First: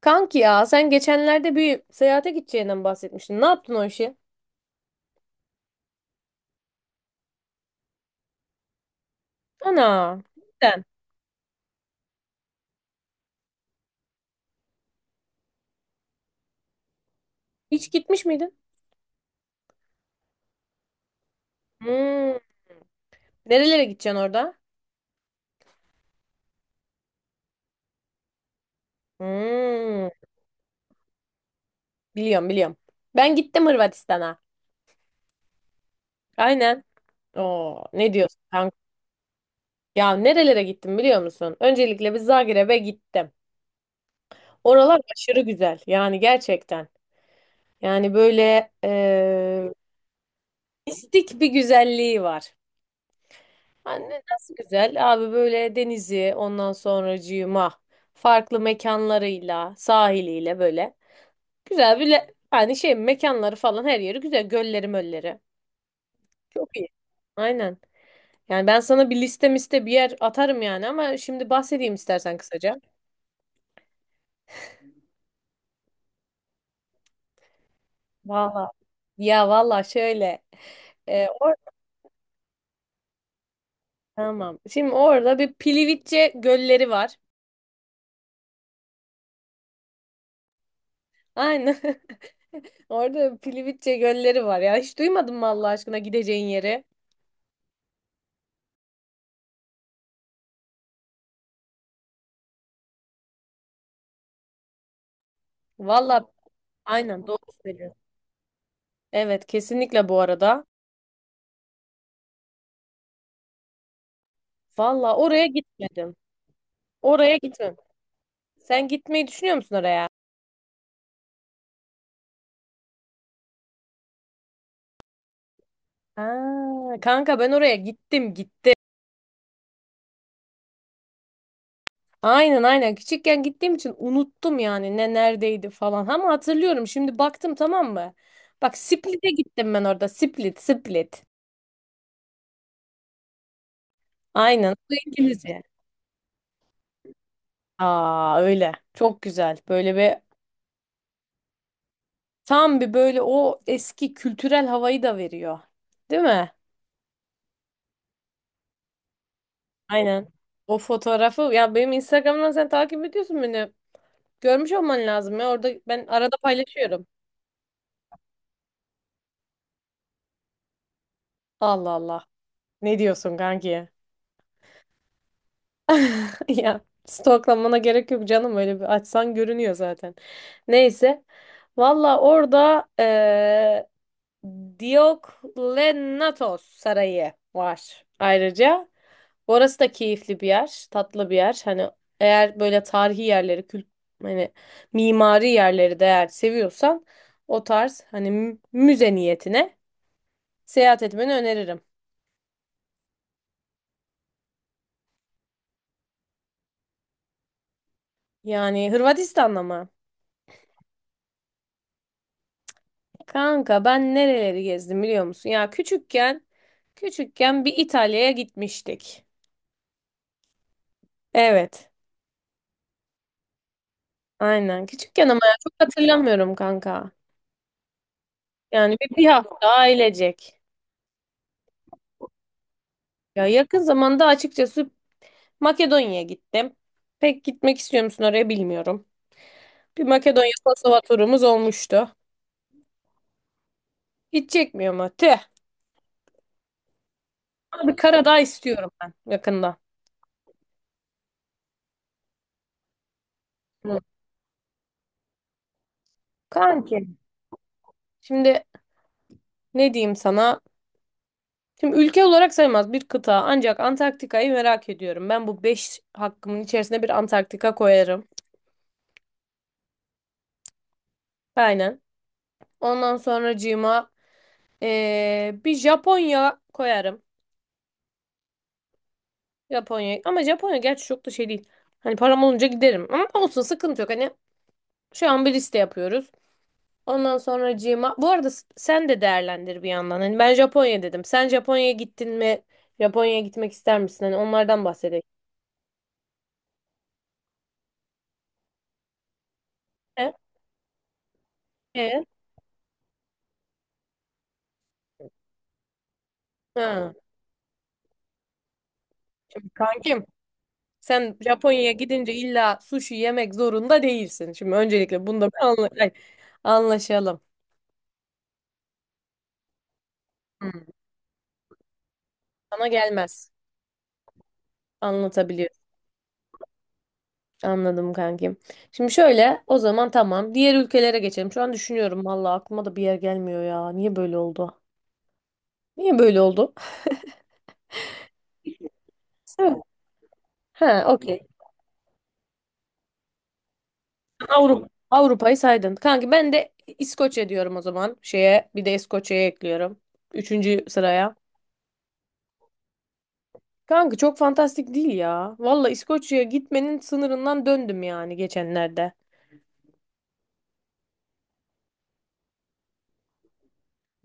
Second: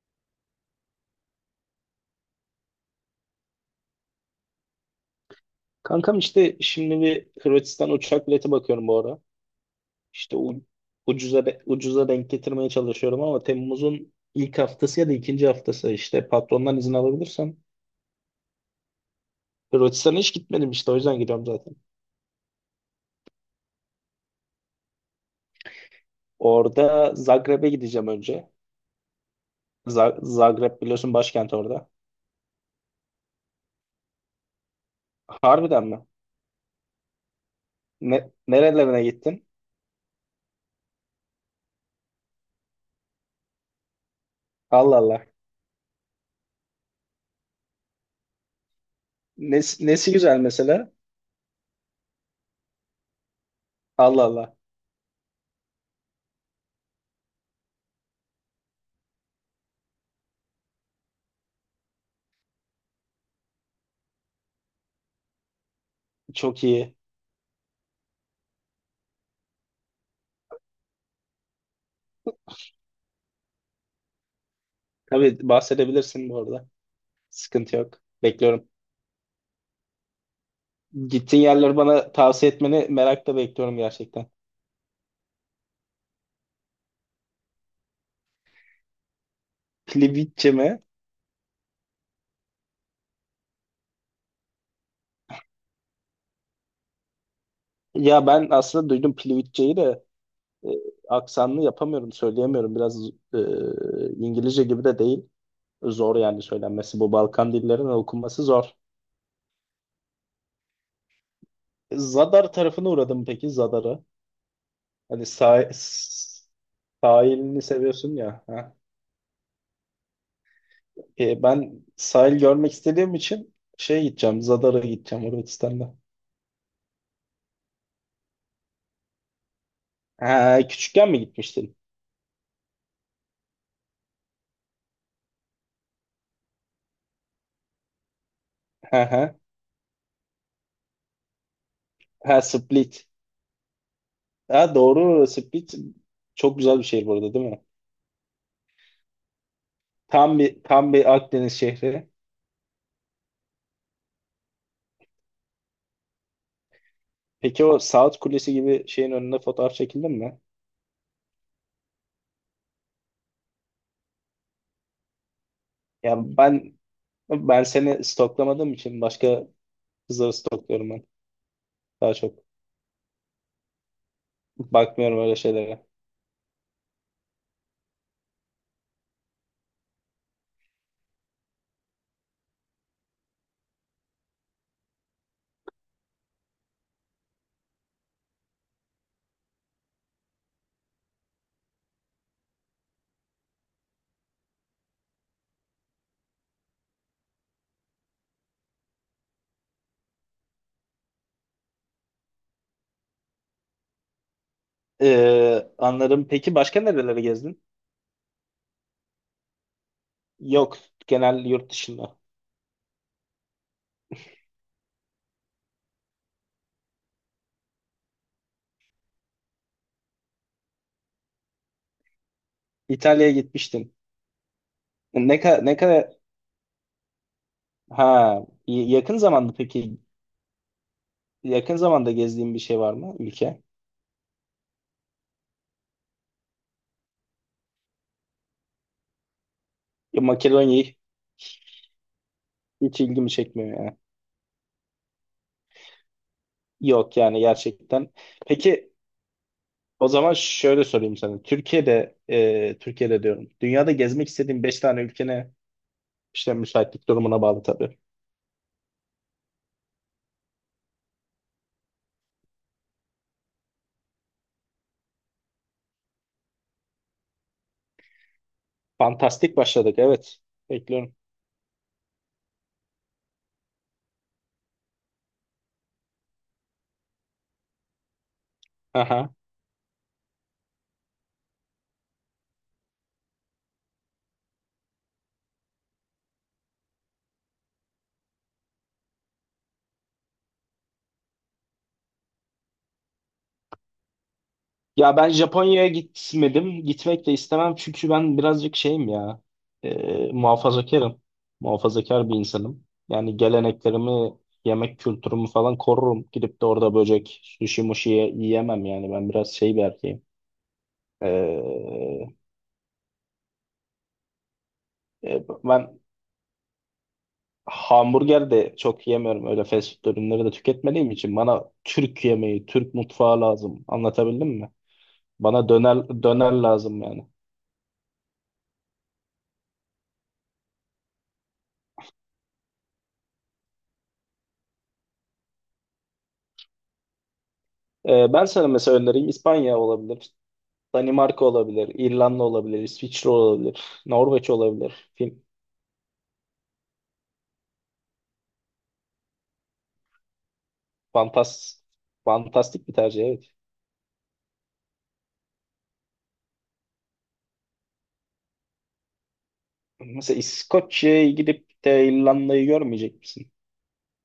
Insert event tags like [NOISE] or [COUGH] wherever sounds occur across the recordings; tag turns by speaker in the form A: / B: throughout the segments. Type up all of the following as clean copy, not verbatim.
A: Kanki ya sen geçenlerde bir seyahate gideceğinden bahsetmiştin. Ne yaptın o işi?
B: Kankam işte şimdi bir Hırvatistan uçak bileti bakıyorum bu ara.
A: Ana.
B: İşte
A: Neden?
B: ucuza denk getirmeye çalışıyorum ama Temmuz'un ilk haftası ya da ikinci haftası işte patrondan izin alabilirsem.
A: Hiç gitmiş miydin?
B: Hırvatistan'a hiç gitmedim, işte o yüzden gidiyorum zaten.
A: Hmm. Nerelere gideceksin orada?
B: Orada Zagreb'e gideceğim önce.
A: Hmm.
B: Zagreb biliyorsun, başkent orada.
A: Biliyorum biliyorum. Ben gittim Hırvatistan'a.
B: Harbiden mi?
A: Aynen. Oo, ne diyorsun kanka?
B: Nerelerine gittin?
A: Ya nerelere gittim biliyor musun? Öncelikle bir Zagreb'e gittim.
B: Allah
A: Oralar
B: Allah.
A: aşırı güzel. Yani gerçekten. Yani böyle
B: Nesi, nesi güzel mesela?
A: mistik bir güzelliği var. Anne
B: Allah
A: nasıl
B: Allah.
A: güzel. Abi böyle denizi, ondan sonracığıma farklı mekanlarıyla, sahiliyle, böyle güzel bir yani şey mekanları falan, her yeri güzel. Gölleri mölleri.
B: Çok
A: Çok iyi.
B: iyi.
A: Aynen. Yani ben sana bir liste miste bir yer atarım yani, ama şimdi bahsedeyim istersen kısaca.
B: Tabii bahsedebilirsin bu arada. Sıkıntı yok. Bekliyorum.
A: Valla. Ya valla şöyle.
B: Gittiğin
A: Or
B: yerleri bana tavsiye etmeni merakla bekliyorum gerçekten.
A: Tamam. Şimdi orada bir Pilivitçe gölleri var.
B: Plivitçe mi?
A: Aynen. [LAUGHS] Orada Pilivitçe gölleri var ya. Hiç duymadın mı Allah aşkına gideceğin yeri?
B: Ya ben aslında duydum Plivitçe'yi de, e, aksanlı yapamıyorum, söyleyemiyorum. Biraz e, İngilizce gibi de değil. Zor
A: Valla
B: yani söylenmesi. Bu
A: aynen doğru
B: Balkan dillerinin
A: söylüyorsun.
B: okunması zor.
A: Evet, kesinlikle bu arada.
B: Zadar tarafına uğradım, peki Zadar'a.
A: Valla
B: Hani
A: oraya gitmedim. Oraya
B: sahilini
A: gitmem.
B: seviyorsun ya. Ha.
A: Sen gitmeyi düşünüyor musun oraya?
B: Ben sahil görmek istediğim için Zadar'a gideceğim Hırvatistan'da.
A: Aa, kanka ben oraya gittim gittim.
B: Ha, küçükken mi gitmiştin?
A: Aynen aynen, küçükken gittiğim için unuttum yani ne neredeydi falan. Ama hatırlıyorum, şimdi baktım, tamam mı? Bak,
B: Ha, ha.
A: Split'e gittim ben orada. Split Split.
B: Ha, Split. Ha,
A: Aynen, bu
B: doğru,
A: İngilizce.
B: Split çok güzel bir şehir burada, değil mi?
A: Aa, öyle. Çok güzel. Böyle bir
B: Tam bir Akdeniz şehri.
A: Tam bir, böyle o eski kültürel havayı da veriyor. Değil mi?
B: Peki o Saat Kulesi gibi şeyin önünde fotoğraf çekildin
A: Aynen.
B: mi?
A: O fotoğrafı ya, benim Instagram'dan sen takip ediyorsun beni. Görmüş olman lazım ya. Orada ben
B: Ya
A: arada
B: ben
A: paylaşıyorum.
B: ben seni stoklamadığım için başka kızları stokluyorum ben.
A: Allah
B: Daha
A: Allah.
B: çok
A: Ne diyorsun kanki?
B: bakmıyorum öyle şeylere.
A: [LAUGHS] Ya, stoklamana gerek yok canım, öyle bir açsan görünüyor zaten. Neyse. Valla orada Dioklenatos Sarayı var ayrıca. Orası da keyifli bir yer, tatlı bir yer. Hani eğer böyle tarihi yerleri, hani mimari yerleri de eğer seviyorsan, o tarz hani müze niyetine seyahat etmeni öneririm.
B: Anladım. Peki başka nerelere gezdin?
A: Yani Hırvatistan'da mı?
B: Yok, genel yurt dışında.
A: Kanka ben nereleri gezdim biliyor musun? Ya, küçükken bir İtalya'ya gitmiştik. Evet.
B: İtalya'ya gitmiştin.
A: Aynen. Küçükken, ama
B: Ne
A: ya
B: kadar
A: çok
B: ne kadar
A: hatırlamıyorum kanka.
B: ha y-
A: Yani bir,
B: yakın
A: bir
B: zamanda
A: hafta
B: peki
A: ailecek.
B: yakın zamanda gezdiğin bir şey var mı,
A: Ya,
B: ülke?
A: yakın zamanda açıkçası Makedonya'ya gittim. Pek gitmek istiyor musun oraya bilmiyorum. Bir
B: Ya
A: Makedonya
B: Makedonya
A: Kosova turumuz olmuştu.
B: hiç ilgimi çekmiyor ya.
A: Hiç çekmiyor mu? Tüh.
B: Yok yani,
A: Abi,
B: gerçekten.
A: Karadağ istiyorum
B: Peki
A: ben yakında.
B: o zaman şöyle sorayım sana. Türkiye'de diyorum. Dünyada
A: Hı.
B: gezmek istediğin 5 tane ülkene işte
A: Kanki.
B: müsaitlik durumuna bağlı tabii.
A: Şimdi ne diyeyim sana? Şimdi ülke olarak sayılmaz, bir kıta, ancak Antarktika'yı merak ediyorum. Ben bu 5 hakkımın içerisine bir Antarktika koyarım.
B: Fantastik başladık, evet. Bekliyorum.
A: Aynen. Ondan sonracığıma bir Japonya koyarım.
B: Aha.
A: Japonya. Ama Japonya gerçi çok da şey değil. Hani param olunca giderim. Ama olsun, sıkıntı yok. Hani şu an bir liste yapıyoruz. Ondan sonra Cima. Bu arada sen de değerlendir bir yandan. Hani ben Japonya dedim. Sen Japonya'ya gittin mi? Japonya'ya gitmek ister misin? Hani onlardan
B: Ya
A: bahsedelim.
B: ben Japonya'ya gitmedim. Gitmek de istemem çünkü ben birazcık şeyim ya. E,
A: E?
B: muhafazakarım.
A: E?
B: Muhafazakar bir insanım. Yani geleneklerimi, yemek kültürümü falan korurum. Gidip de orada
A: Ha.
B: böcek, sushi muşi yiyemem yani. Ben biraz
A: Şimdi
B: şey bir erkeğim.
A: kankim, sen Japonya'ya
B: Ee,
A: gidince illa sushi yemek zorunda değilsin. Şimdi öncelikle
B: e,
A: bunu da bir
B: ben
A: anlaşalım.
B: hamburger de çok yemiyorum. Öyle fast food ürünleri de
A: Hı.
B: tüketmediğim için bana Türk yemeği,
A: Sana
B: Türk mutfağı
A: gelmez.
B: lazım. Anlatabildim mi? Bana
A: Anlatabiliyor.
B: döner döner lazım yani.
A: Anladım kankim. Şimdi şöyle o zaman, tamam. Diğer ülkelere geçelim. Şu an düşünüyorum, valla aklıma da bir yer gelmiyor ya. Niye böyle oldu? Niye böyle oldu?
B: Ben sana mesela önereyim, İspanya
A: Evet.
B: olabilir,
A: He, okey.
B: Danimarka olabilir, İrlanda olabilir, İsviçre olabilir, Norveç
A: Avrupa.
B: olabilir.
A: Avrupa'yı saydın. Kanki, ben de İskoçya diyorum o zaman. Şeye, bir de İskoçya'ya ekliyorum. Üçüncü sıraya.
B: Fantas, fantastik bir tercih, evet.
A: Kanka, çok fantastik değil ya. Valla İskoçya'ya gitmenin sınırından döndüm yani geçenlerde.
B: Mesela İskoçya'ya gidip de İrlanda'yı görmeyecek misin?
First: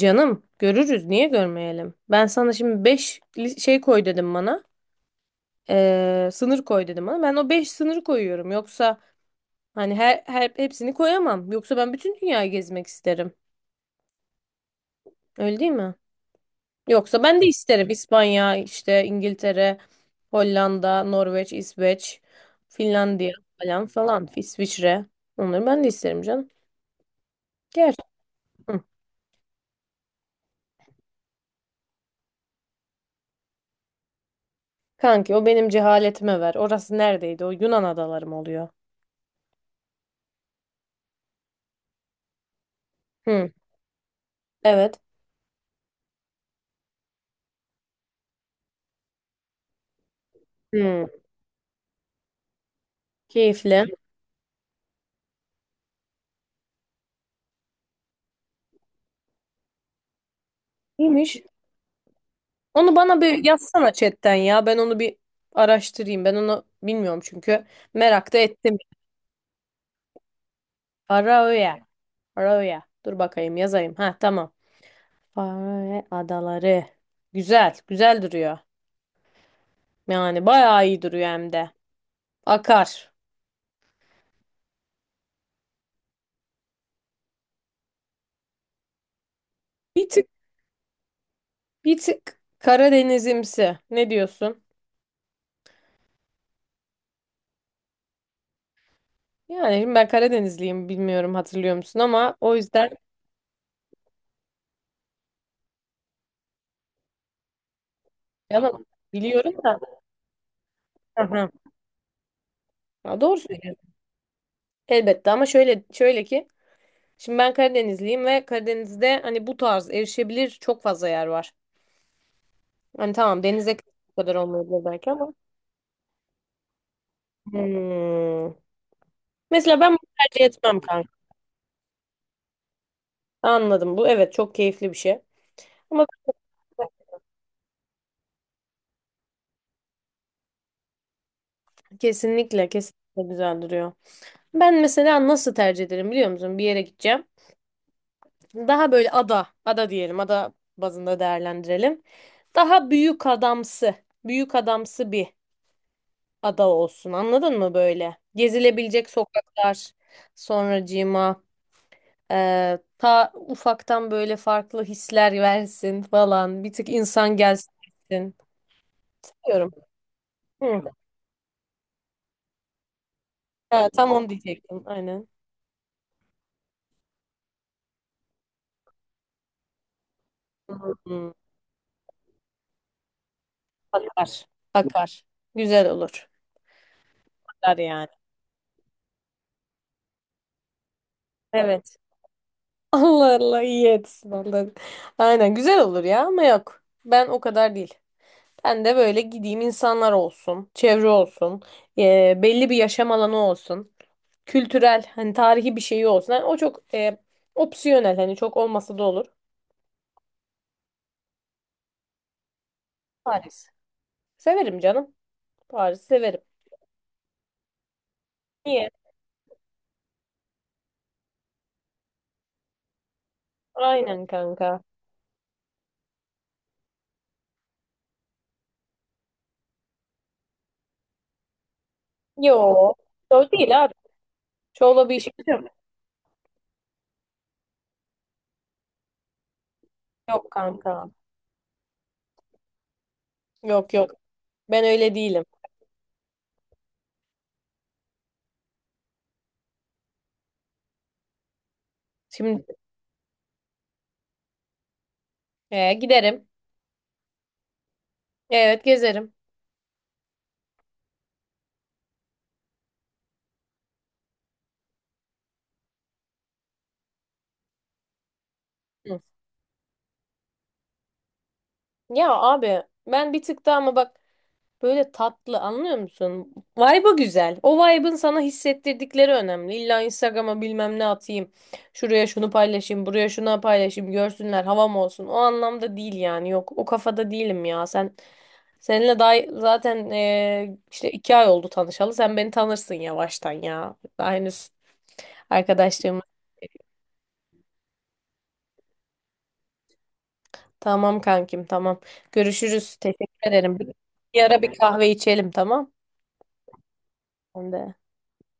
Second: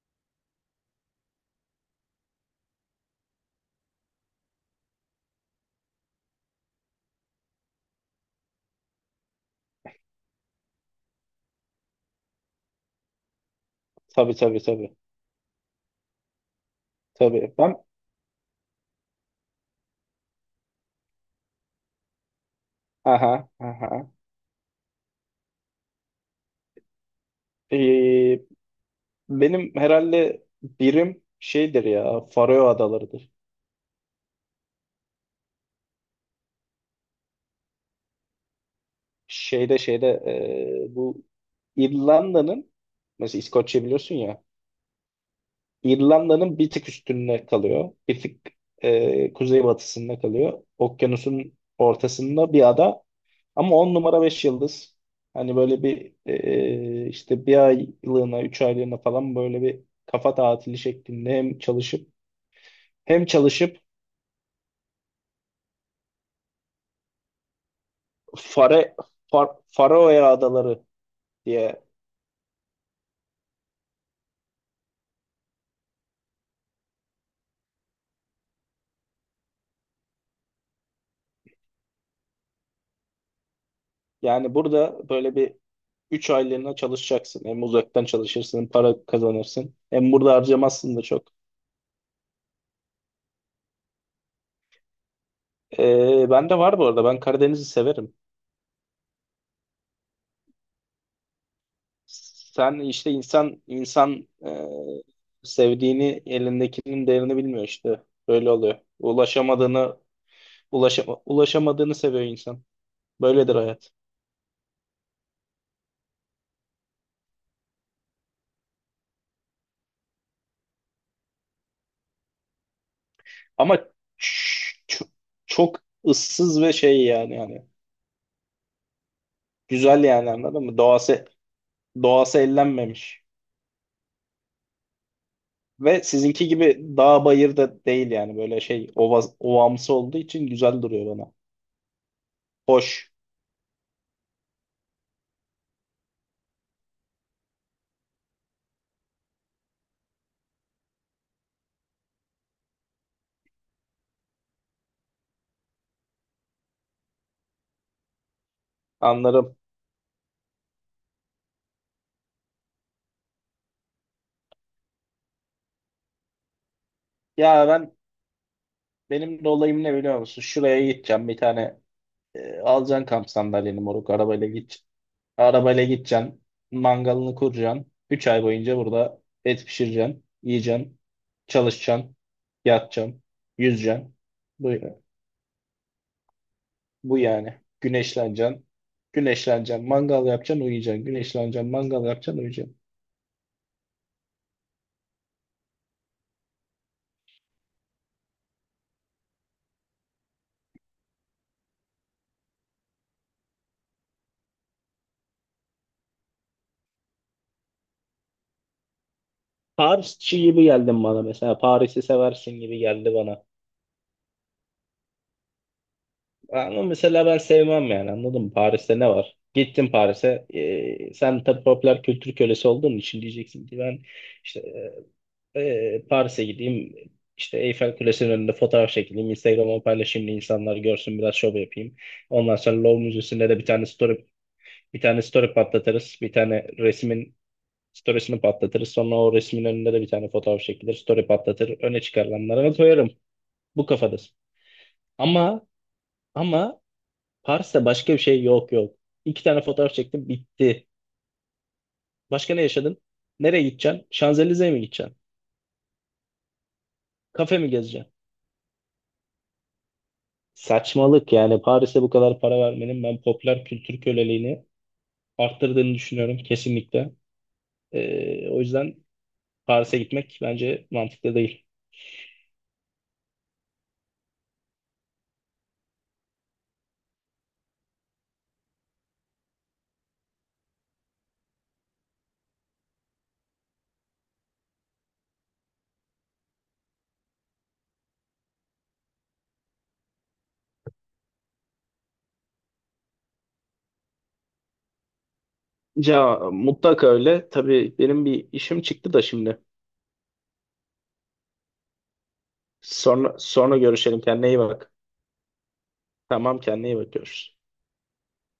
A: Canım, görürüz, niye görmeyelim? Ben sana şimdi 5 şey koy dedim bana. Sınır koy dedim, ama ben o 5 sınırı koyuyorum. Yoksa hani her hepsini koyamam. Yoksa ben bütün dünyayı gezmek isterim.
B: Tabii tabii tabii.
A: Öyle değil mi? Yoksa ben de
B: Tabii ben,
A: isterim: İspanya, işte İngiltere, Hollanda, Norveç, İsveç, Finlandiya
B: aha
A: falan
B: aha.
A: falan, İsviçre. Onları ben de isterim canım. Gel.
B: Ee,
A: Hı.
B: Benim herhalde birim şeydir ya, Faroe Adaları'dır.
A: Kanki, o benim cehaletime ver. Orası neredeydi? O Yunan adaları mı oluyor?
B: Şeyde, bu İrlanda'nın, mesela
A: Hı.
B: İskoçya biliyorsun ya,
A: Evet.
B: İrlanda'nın bir tık üstünde kalıyor. Bir tık kuzeybatısında kalıyor.
A: Hı.
B: Okyanusun ortasında bir ada ama
A: Keyifli.
B: 10 numara, 5 yıldız. Hani böyle bir, işte bir aylığına, 3 aylığına falan, böyle bir kafa tatili şeklinde
A: İyiymiş.
B: hem çalışıp
A: Onu bana
B: hem
A: bir
B: çalışıp
A: yazsana chatten ya. Ben onu bir araştırayım. Ben onu bilmiyorum çünkü. Merak da ettim.
B: Fare, Faroe Adaları
A: Faroe.
B: diye.
A: Faroe. Dur bakayım yazayım. Ha, tamam. Faroe adaları. Güzel. Güzel duruyor. Yani bayağı iyi duruyor hem de. Akar.
B: Yani burada böyle bir 3 aylığına çalışacaksın. Hem uzaktan çalışırsın, hem para kazanırsın.
A: Bir
B: Hem
A: tık
B: burada harcamazsın da çok.
A: bir tık Karadenizimsi. Ne diyorsun?
B: Ben de var bu arada. Ben Karadeniz'i severim.
A: Yani şimdi ben Karadenizliyim, bilmiyorum hatırlıyor musun, ama o
B: Sen
A: yüzden
B: işte insan insan, sevdiğini elindekinin değerini bilmiyor işte. Böyle oluyor.
A: yalan, biliyorum da.
B: Ulaşamadığını ulaşama,
A: Hı hı.
B: ulaşamadığını seviyor insan.
A: Ya, doğru
B: Böyledir
A: söylüyorsun.
B: hayat.
A: Elbette, ama şöyle ki, şimdi ben Karadenizliyim ve Karadeniz'de hani bu tarz erişebilir çok fazla yer var. Hani tamam, denize
B: Ama ç-
A: bu kadar olmayabilir belki,
B: ç-
A: ama.
B: çok ıssız ve şey, yani
A: Hmm. Mesela ben bunu
B: güzel yani,
A: tercih
B: anladın mı?
A: etmem kanka.
B: Doğası ellenmemiş.
A: Anladım, bu evet çok keyifli bir şey.
B: Ve
A: Ama
B: sizinki gibi dağ bayır da değil, yani böyle şey, ova, ovamsı olduğu için güzel duruyor bana.
A: kesinlikle
B: Hoş,
A: kesinlikle güzel duruyor. Ben mesela nasıl tercih ederim biliyor musun? Bir yere gideceğim. Daha böyle ada, ada diyelim, ada bazında değerlendirelim. Daha büyük adamsı, büyük adamsı bir ada olsun. Anladın mı böyle? Gezilebilecek
B: anlarım.
A: sokaklar, sonracığıma ta ufaktan böyle farklı hisler versin falan. Bir tık insan
B: Ya
A: gelsin,
B: ben,
A: gitsin.
B: benim de
A: Diyorum.
B: olayım ne, biliyor musun?
A: Hı.
B: Şuraya gideceğim bir tane, alacaksın kamp sandalyeni,
A: Ha,
B: moruk,
A: tam onu
B: arabayla git.
A: diyecektim. Aynen.
B: Arabayla gideceksin, mangalını kuracaksın. 3 ay boyunca burada et pişireceksin. Yiyeceksin.
A: Hı.
B: Çalışacaksın. Yatacaksın. Yüzeceksin.
A: Akar.
B: Bu,
A: Akar. Güzel olur.
B: bu yani.
A: Akar yani.
B: Güneşleneceksin. Güneşleneceksin. Mangal yapacaksın, uyuyacaksın. Güneşleneceksin.
A: Evet.
B: Mangal yapacaksın, uyuyacaksın.
A: [LAUGHS] Allah Allah, iyi etsin Allah. Aynen, güzel olur ya, ama yok. Ben o kadar değil. Ben de böyle gideyim, insanlar olsun, çevre olsun, belli bir yaşam alanı olsun. Kültürel, hani tarihi bir şeyi olsun. Hani o çok opsiyonel, hani çok olmasa da olur.
B: Parisçi gibi geldin bana mesela. Paris'i seversin gibi geldi bana.
A: Paris. Severim canım. Paris severim.
B: Ama mesela ben sevmem, yani anladın mı?
A: Niye?
B: Paris'te ne var? Gittin Paris'e. Sen tabii popüler kültür kölesi olduğun için diyeceksin ki ben
A: Aynen
B: işte,
A: kanka.
B: Paris'e gideyim. İşte Eyfel Kulesi'nin önünde fotoğraf çekileyim. Instagram'a paylaşayım da insanlar görsün, biraz şov yapayım. Ondan sonra
A: Yo.
B: Louvre Müzesi'nde
A: Yo
B: de bir
A: değil
B: tane
A: abi.
B: story bir
A: Şovla bir
B: tane
A: işimiz
B: story
A: yok.
B: patlatırız. Bir tane resmin storiesini patlatırız. Sonra o resmin önünde de bir tane
A: Yok
B: fotoğraf çekilir.
A: kanka.
B: Story patlatır. Öne çıkarılanlara koyarım. Bu
A: Yok yok.
B: kafadasın.
A: Ben öyle değilim.
B: Ama ama Paris'te başka bir şey yok, yok. İki tane fotoğraf çektim, bitti. Başka ne
A: Şimdi
B: yaşadın? Nereye gideceksin? Şanzelize'ye mi gideceksin?
A: giderim.
B: Kafe mi gezeceksin?
A: Evet, gezerim.
B: Saçmalık yani, Paris'e bu kadar para vermenin ben popüler kültür köleliğini arttırdığını düşünüyorum kesinlikle. O yüzden
A: Hı.
B: Paris'e gitmek bence mantıklı değil.
A: Ya abi, ben bir tık daha, ama bak, böyle tatlı, anlıyor musun? Vibe'ı güzel. O vibe'ın sana hissettirdikleri önemli. İlla Instagram'a bilmem ne atayım. Şuraya şunu paylaşayım, buraya şunu paylaşayım, görsünler, havam olsun. O anlamda değil yani. Yok, o kafada değilim ya. Seninle daha zaten işte 2 ay oldu tanışalı. Sen beni tanırsın yavaştan ya. Daha henüz arkadaşlığımız.
B: Ya mutlaka öyle. Tabii benim bir işim çıktı da şimdi.
A: Tamam kankim, tamam. Görüşürüz.
B: Sonra
A: Teşekkür ederim.
B: sonra
A: Bir
B: görüşelim.
A: bir
B: Kendine iyi
A: ara bir
B: bak.
A: kahve içelim, tamam.
B: Tamam, kendine iyi bakıyoruz.
A: Ben de.